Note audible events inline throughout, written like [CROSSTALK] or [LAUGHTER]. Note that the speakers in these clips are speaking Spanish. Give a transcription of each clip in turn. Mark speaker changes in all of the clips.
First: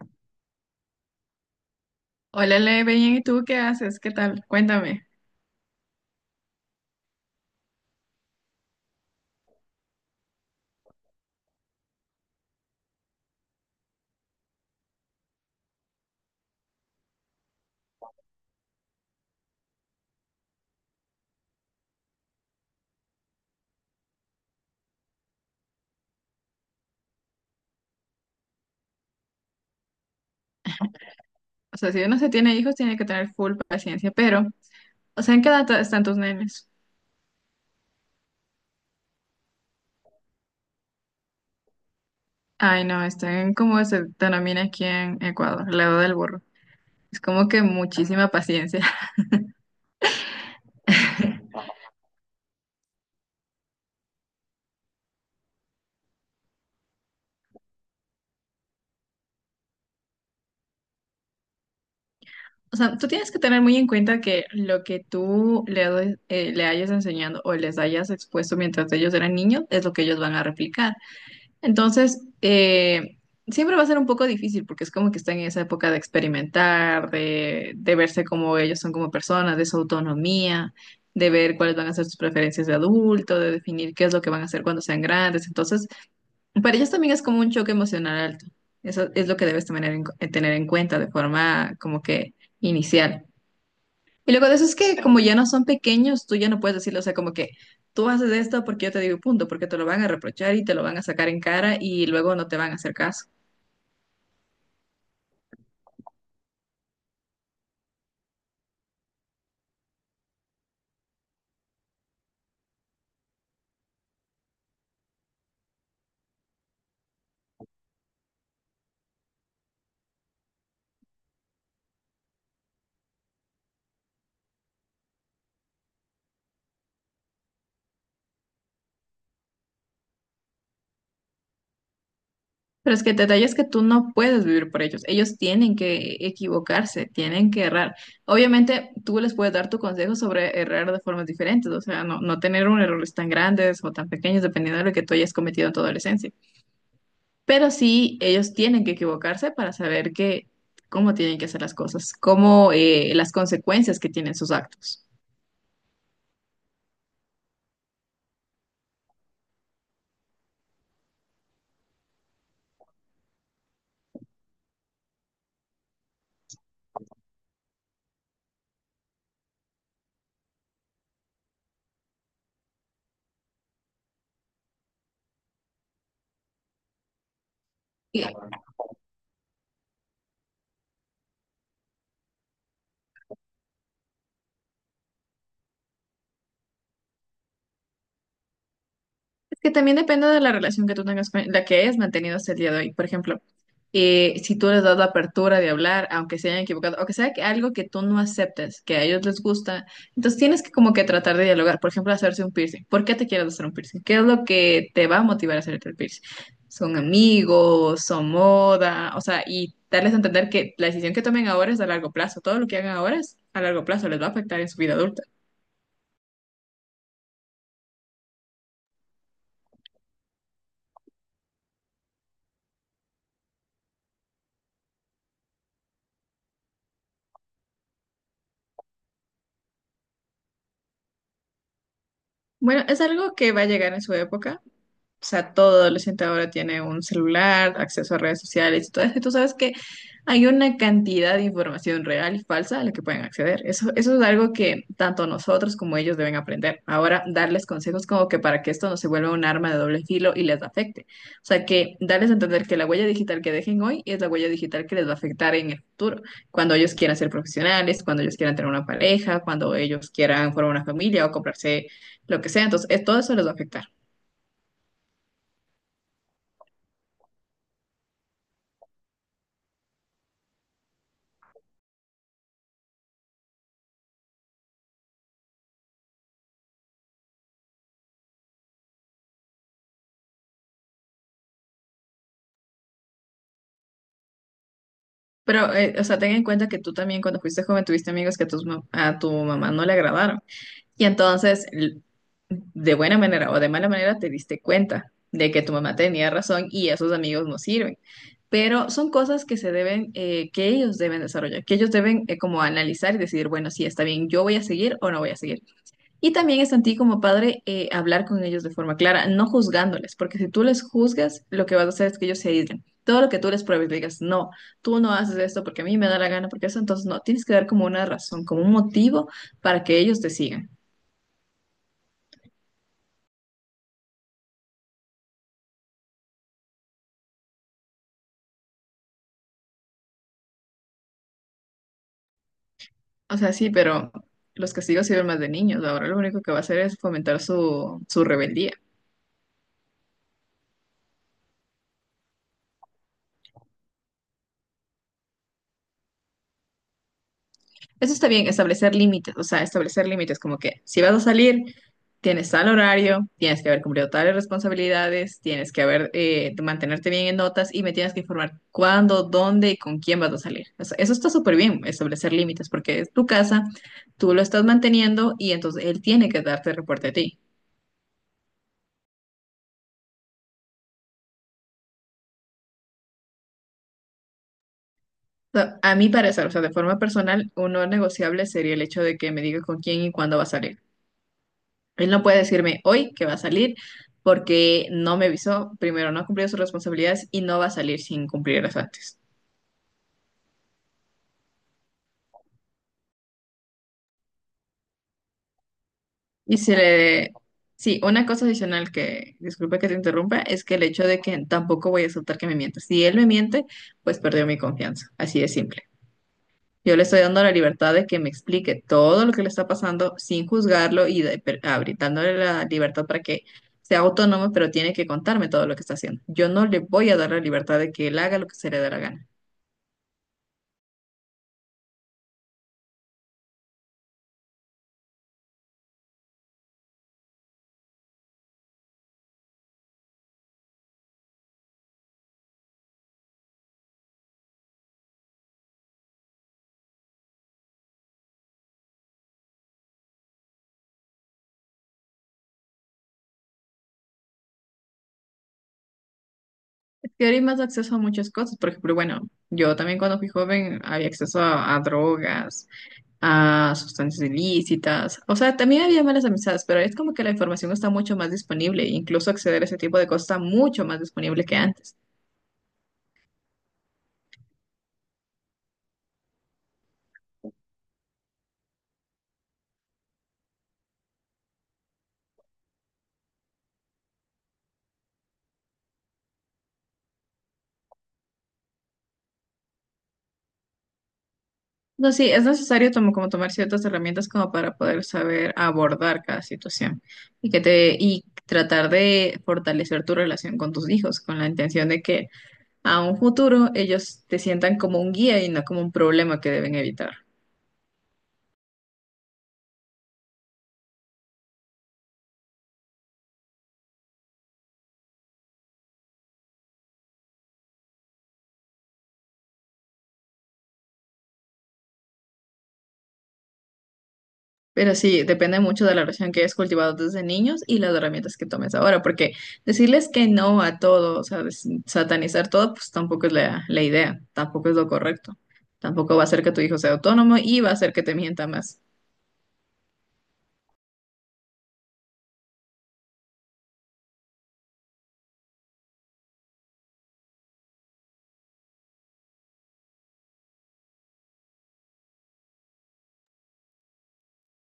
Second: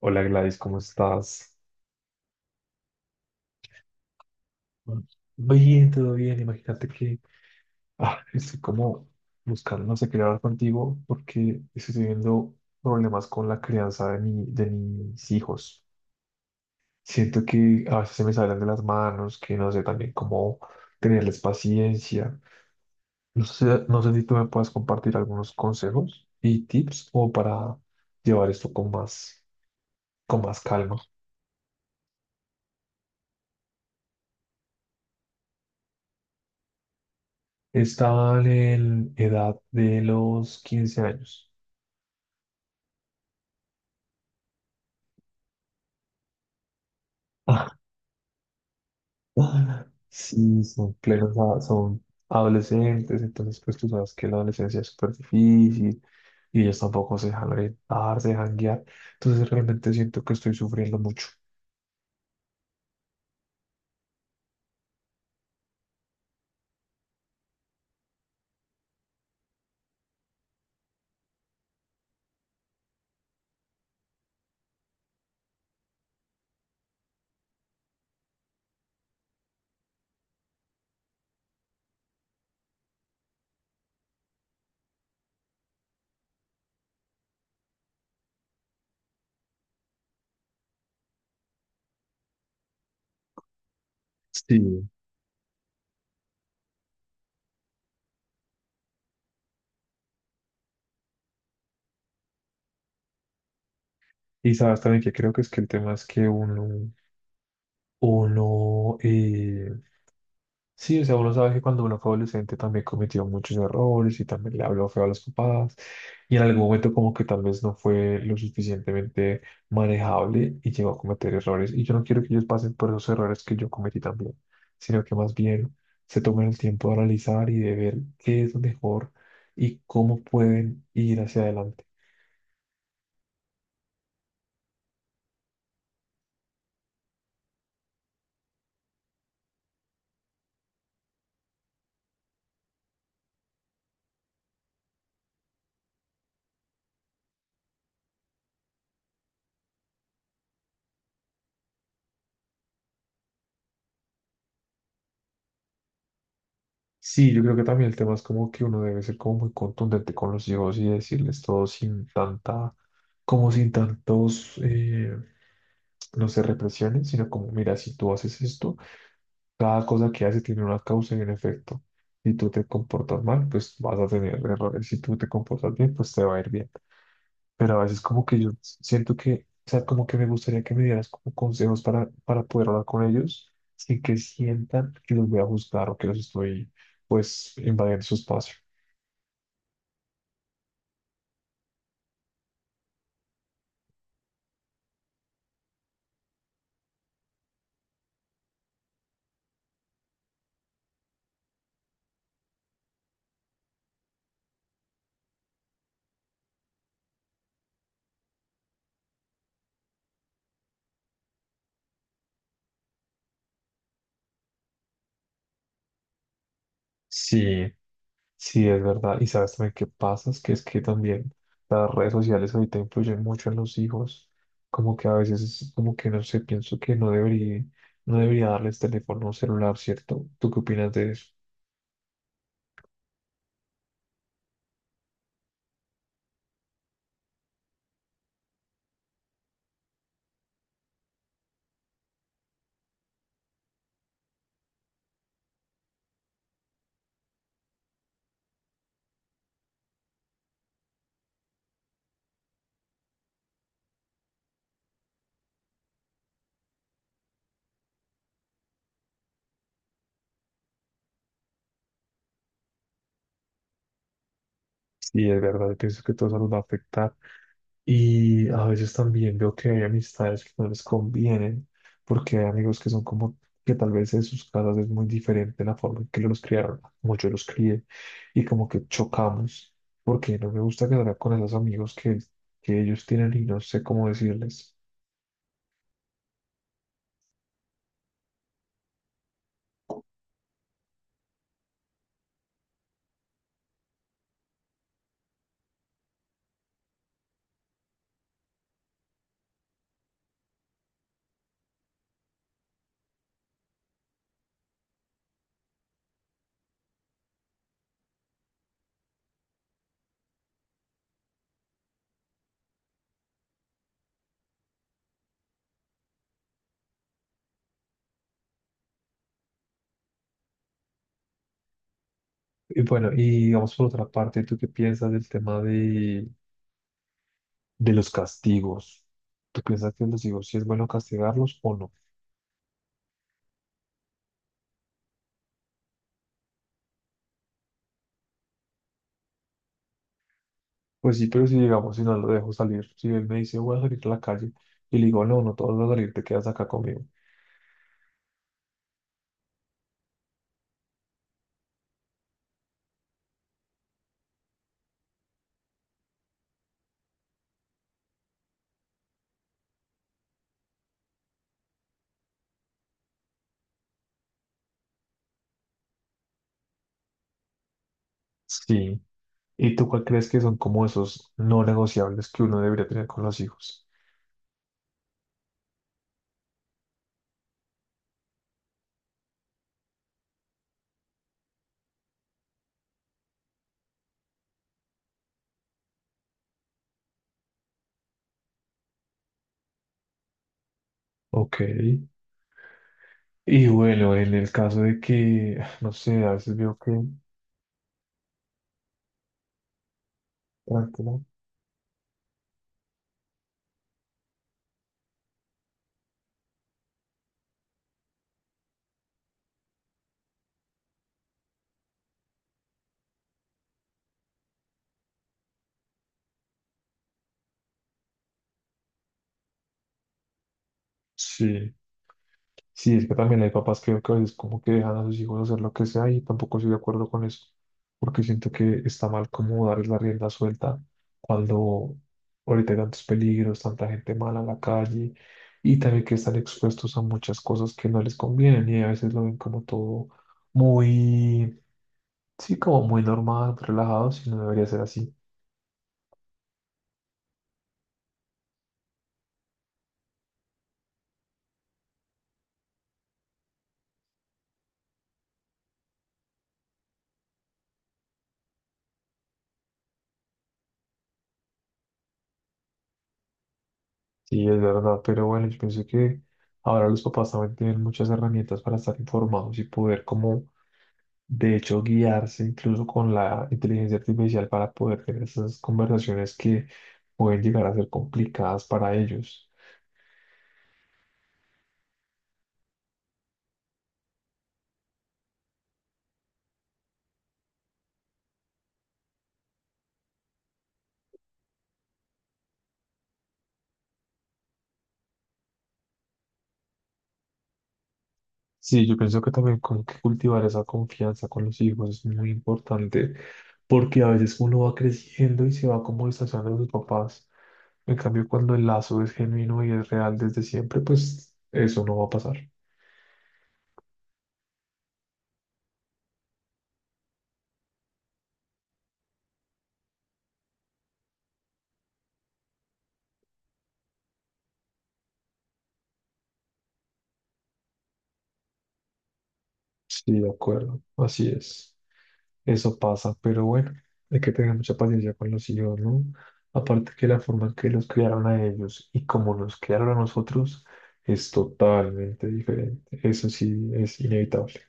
Speaker 1: Hola, Gladys, ¿cómo estás?
Speaker 2: Hola, Le, bien, ¿y tú qué haces? ¿Qué tal? Cuéntame.
Speaker 1: Bien, todo bien. Imagínate que estoy como buscando, no sé, quería hablar contigo porque estoy teniendo problemas con la crianza de mis hijos. Siento que a veces se me salen de las manos, que no sé también cómo tenerles paciencia. No sé si tú me puedes compartir algunos consejos y tips o para llevar esto con más calma.
Speaker 2: O sea, si uno se tiene hijos, tiene que tener full paciencia, pero, o sea, ¿en qué edad están tus nenes?
Speaker 1: Están en edad de los 15 años.
Speaker 2: Ay, no, están como se denomina aquí en Ecuador, la edad del burro. Es como que
Speaker 1: [LAUGHS]
Speaker 2: muchísima paciencia. [LAUGHS]
Speaker 1: Ah, sí, son plenos, son adolescentes, entonces pues tú sabes que la adolescencia es súper difícil y ellos tampoco se dejan orientar, se dejan guiar, entonces realmente siento que estoy sufriendo mucho.
Speaker 2: O sea, tú tienes que tener muy en cuenta que lo que tú le, le hayas enseñado o les hayas expuesto mientras ellos eran niños es lo que ellos van a replicar. Entonces, siempre va a ser un poco difícil porque es como que están en esa época de experimentar, de verse como ellos son como personas, de su autonomía, de ver cuáles van a ser sus preferencias de adulto, de definir qué es lo que van a hacer cuando sean grandes. Entonces, para ellos también es como un choque emocional alto. Eso es lo que debes tener en cuenta de forma como que inicial. Y luego de eso es
Speaker 1: Sí.
Speaker 2: que como ya no son pequeños, tú ya no puedes decirle, o sea, como que tú haces esto porque yo te digo y punto, porque te lo van a reprochar y te lo van a sacar en cara y luego no te van a hacer caso.
Speaker 1: Y sabes también que creo que es que el tema es que uno. Sí, o sea, uno sabe que cuando uno fue adolescente también cometió muchos errores y también le habló feo a los papás y en algún momento como que tal vez no fue lo suficientemente manejable y llegó a cometer errores y yo no quiero que ellos pasen por esos errores que yo cometí también, sino que más bien se tomen el tiempo de analizar y de ver qué es lo mejor y cómo pueden ir hacia adelante.
Speaker 2: Pero es que el detalle es que tú no puedes vivir por ellos. Ellos tienen que equivocarse, tienen que errar. Obviamente, tú les puedes dar tu consejo sobre errar de formas diferentes, o sea, no, no tener un errores tan grandes o tan pequeños, dependiendo de lo que tú hayas cometido en tu adolescencia. Pero sí, ellos tienen que equivocarse para saber que, cómo tienen que hacer las cosas, cómo las consecuencias que tienen sus actos.
Speaker 1: Sí, yo creo que también el tema es como que uno debe ser como muy contundente con los hijos y decirles todo sin tanta, como sin tantos, no se represionen, sino como, mira, si tú haces esto, cada cosa que haces tiene una causa y un efecto. Si tú te comportas mal, pues vas a tener errores. Si tú te comportas bien, pues te va a ir bien. Pero a veces
Speaker 2: Y
Speaker 1: como que yo siento que, o sea, como que me gustaría que me dieras como consejos para poder hablar con ellos sin que sientan que los voy a juzgar o que los estoy, pues, invadiendo su espacio.
Speaker 2: Que también depende de la relación que tú tengas con la que hayas mantenido hasta el día de hoy. Por ejemplo, si tú les das la apertura de hablar, aunque se hayan equivocado, o que sea que algo que tú no aceptes, que a ellos les gusta, entonces tienes que como que tratar de dialogar. Por ejemplo, hacerse un piercing. ¿Por qué te quieres hacer un piercing? ¿Qué es lo que te va a motivar a hacerte el piercing? ¿Son amigos? ¿Son moda? O sea, y darles a entender que la decisión que tomen ahora es a largo plazo. Todo lo que hagan ahora es a largo plazo, les va a afectar en su vida adulta.
Speaker 1: Sí, sí, es verdad. Y sabes también qué pasa, es que también las redes sociales ahorita influyen mucho en los hijos. Como que a veces es como que no sé, pienso que no debería darles teléfono o celular, ¿cierto? ¿Tú qué opinas de eso?
Speaker 2: Bueno, es algo que va a llegar en su época. O sea, todo adolescente ahora tiene un celular, acceso a redes sociales y todo eso. Y tú sabes que hay una cantidad de información real y falsa a la que pueden acceder. Eso es algo que tanto nosotros como ellos deben aprender. Ahora, darles consejos como que para que esto no se vuelva un arma de doble filo y les afecte. O sea, que darles a entender que la huella digital que dejen hoy es la huella digital que les va a afectar en el futuro. Cuando ellos quieran ser profesionales, cuando ellos quieran tener una pareja, cuando ellos quieran formar una familia o comprarse lo que sea. Entonces, todo eso les va a afectar.
Speaker 1: Sí, es verdad, yo pienso que todo eso los va a afectar. Y a veces también veo que hay amistades que no les convienen, porque hay amigos que son como que tal vez en sus casas es muy diferente la forma en que los criaron, como yo los crié, y como que chocamos, porque no me gusta quedar con esos amigos que ellos tienen y no sé cómo decirles.
Speaker 2: Pero, o sea, ten en cuenta que tú también cuando fuiste joven tuviste amigos que a tu mamá no le agradaron. Y entonces, de buena manera o de mala manera, te diste cuenta de que tu mamá tenía razón y esos amigos no sirven. Pero son cosas que se deben, que ellos deben desarrollar, que ellos deben como analizar y decidir, bueno, sí, está bien, yo voy a seguir o no voy a seguir. Y también es en ti como padre hablar con ellos de forma clara, no juzgándoles, porque si tú les juzgas, lo que vas a hacer es que ellos se aíslen. Todo lo que tú les pruebes, le digas, no, tú no haces esto porque a mí me da la gana, porque eso, entonces no, tienes que dar como una razón, como un motivo para que ellos te sigan.
Speaker 1: Y bueno, y digamos por otra parte, ¿tú qué piensas del tema de los castigos? ¿Tú piensas que los hijos sí es bueno castigarlos o no?
Speaker 2: O sea, sí, pero los castigos sirven más de niños. Ahora lo único que va a hacer es fomentar su rebeldía.
Speaker 1: Pues sí, pero si digamos, si no lo dejo salir, si él me dice voy a salir a la calle y le digo, no, no, todos vas a salir, te quedas acá conmigo.
Speaker 2: Eso está bien, establecer límites, o sea, establecer límites como que si vas a salir, tienes tal horario, tienes que haber cumplido tales responsabilidades, tienes que haber mantenerte bien en notas y me tienes que informar cuándo, dónde y con quién vas a salir. O sea, eso está súper bien, establecer límites, porque es tu casa, tú lo estás manteniendo y entonces él tiene que darte reporte a ti.
Speaker 1: Sí. ¿Y tú cuál crees que son como esos no negociables que uno debería tener con los hijos?
Speaker 2: O sea, a mi parecer, o sea, de forma personal, un no negociable sería el hecho de que me diga con quién y cuándo va a salir. Él no puede decirme hoy que va a salir porque no me avisó, primero no ha cumplido sus responsabilidades y no va a salir sin cumplirlas antes.
Speaker 1: Ok. Y bueno, en el caso de que, [SIGHS] no sé, a veces
Speaker 2: Y se
Speaker 1: veo que...
Speaker 2: le... Sí, una cosa adicional que, disculpe que te interrumpa, es que el hecho
Speaker 1: Tranquila.
Speaker 2: de que tampoco voy a aceptar que me mienta. Si él me miente, pues perdió mi confianza, así de simple. Yo le estoy dando la libertad de que me explique todo lo que le está pasando sin juzgarlo y dándole la libertad para que sea autónomo, pero tiene que contarme todo lo que está haciendo. Yo no le voy a dar la libertad de que él haga lo que se le dé la gana.
Speaker 1: Sí. Sí, es que también hay papás que a veces como que dejan a sus hijos hacer lo que sea y tampoco estoy de acuerdo con eso, porque siento que está mal como darles la rienda suelta cuando ahorita hay tantos peligros, tanta gente mala en la calle y también que están expuestos a muchas cosas que no les convienen y a veces lo ven como todo muy, sí, como muy normal, relajado, si no debería ser así.
Speaker 2: Y ahora hay más acceso a muchas cosas. Por ejemplo, bueno, yo también cuando fui joven había a drogas, a sustancias ilícitas. O sea, también había malas amistades, pero es como que la información está mucho más disponible. E Incluso acceder a ese tipo de cosas está mucho más disponible que antes.
Speaker 1: Sí, es verdad, pero bueno, yo pienso que ahora los papás también tienen muchas herramientas para estar informados y poder como de hecho, guiarse incluso con la inteligencia artificial para poder tener esas conversaciones que pueden llegar a ser complicadas para ellos.
Speaker 2: No, sí, es necesario tomar ciertas herramientas como para poder saber abordar cada situación y que te y tratar de fortalecer tu relación con tus hijos con la intención de que a un futuro ellos te sientan como un guía y no como un problema que deben evitar.
Speaker 1: Sí, yo pienso que también con que cultivar esa confianza con los hijos es muy importante porque a veces uno va creciendo y se va como distanciando de sus papás. En cambio, cuando el lazo es genuino y es real desde siempre, pues eso no va a pasar.
Speaker 2: Pero sí, depende mucho de la relación que hayas cultivado desde niños y las herramientas que tomes ahora, porque decirles que no a todo, o sea, satanizar todo, pues tampoco es la idea, tampoco es lo correcto, tampoco va a hacer que tu hijo sea autónomo y va a hacer que te mienta más.
Speaker 1: Sí, de acuerdo, así es. Eso pasa, pero bueno, hay que tener mucha paciencia con los hijos, ¿no? Aparte que la forma en que los criaron a ellos y como nos criaron a nosotros es totalmente diferente. Eso sí es inevitable.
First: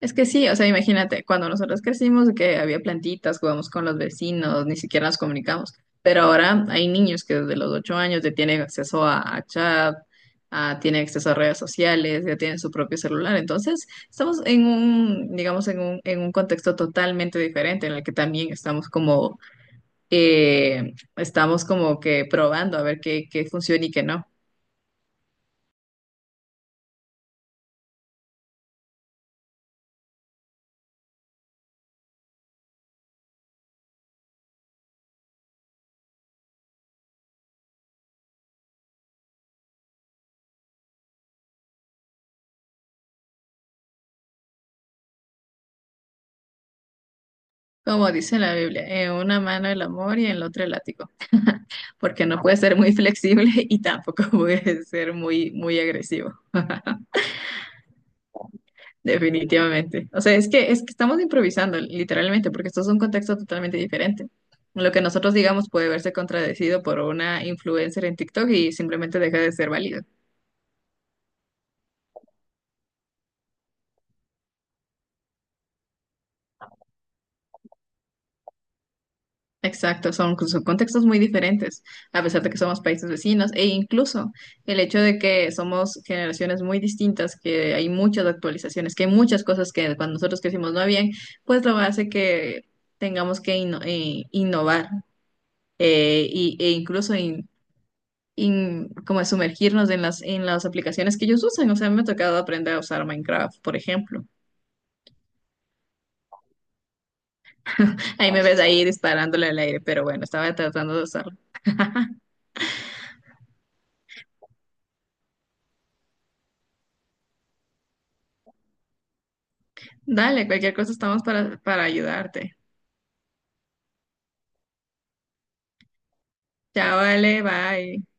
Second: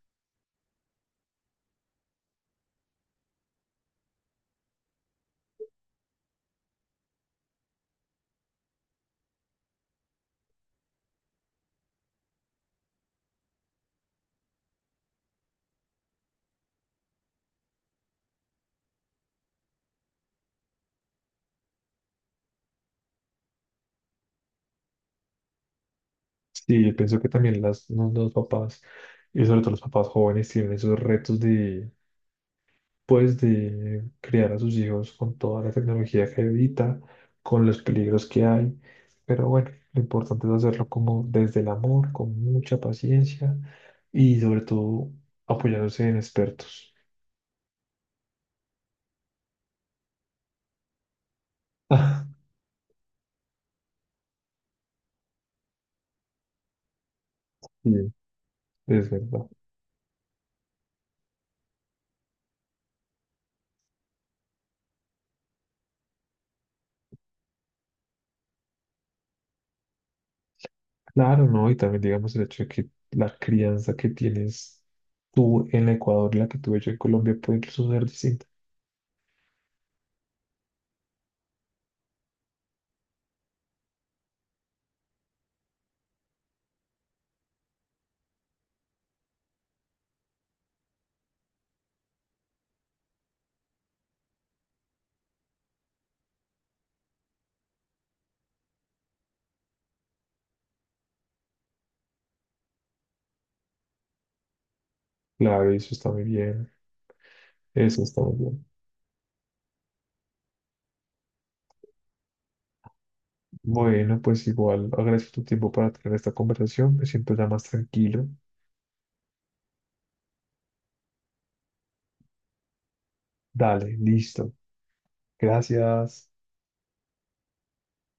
Speaker 2: Es que sí, o sea, imagínate, cuando nosotros crecimos, que había plantitas, jugamos con los vecinos, ni siquiera nos comunicamos. Pero ahora hay niños que desde los 8 años ya tienen a chat, tienen acceso a redes sociales, ya tienen su propio celular. Entonces, estamos en un, digamos, en un contexto totalmente diferente en el que también estamos como que probando a ver qué funciona y qué no.
Speaker 1: Sí, yo pienso que también los papás, y sobre todo los papás jóvenes, tienen esos retos, pues de criar a sus hijos con toda la tecnología que evita, con los peligros que hay. Pero bueno, lo importante es hacerlo como desde el amor, con mucha paciencia y sobre todo apoyándose en expertos. [LAUGHS]
Speaker 2: Como dice la Biblia, en una mano el amor y en la otra el látigo. Porque
Speaker 1: Ah,
Speaker 2: no puede ser muy flexible y tampoco [LAUGHS] puede ser muy agresivo,
Speaker 1: Sí, es verdad.
Speaker 2: definitivamente. O sea, es que estamos improvisando, literalmente, porque esto es un contexto totalmente diferente. Lo que nosotros digamos puede verse contradecido por una influencer en TikTok y simplemente deja de ser válido.
Speaker 1: Claro, ¿no? Y también digamos el hecho de que la crianza que tienes tú en Ecuador y la que tuve yo en Colombia puede incluso ser distinta.
Speaker 2: Exacto, son, pues, son contextos muy diferentes, a pesar de que somos países vecinos, e incluso el hecho de que somos generaciones muy distintas, que hay muchas actualizaciones, que hay muchas cosas que cuando nosotros crecimos no habían, pues lo hace que tengamos que innovar e incluso como sumergirnos en en las aplicaciones que ellos usan. O sea, me ha tocado aprender a usar Minecraft, por ejemplo.
Speaker 1: Claro, eso está muy bien. Eso está
Speaker 2: Ahí
Speaker 1: muy
Speaker 2: me ves
Speaker 1: bien.
Speaker 2: ahí disparándole al aire, pero bueno, estaba tratando de usarlo.
Speaker 1: Bueno, pues igual agradezco tu tiempo para tener esta conversación. Me siento ya más tranquilo.
Speaker 2: Dale, cualquier cosa estamos para ayudarte.
Speaker 1: Dale, listo. Gracias.
Speaker 2: Chao, vale, bye.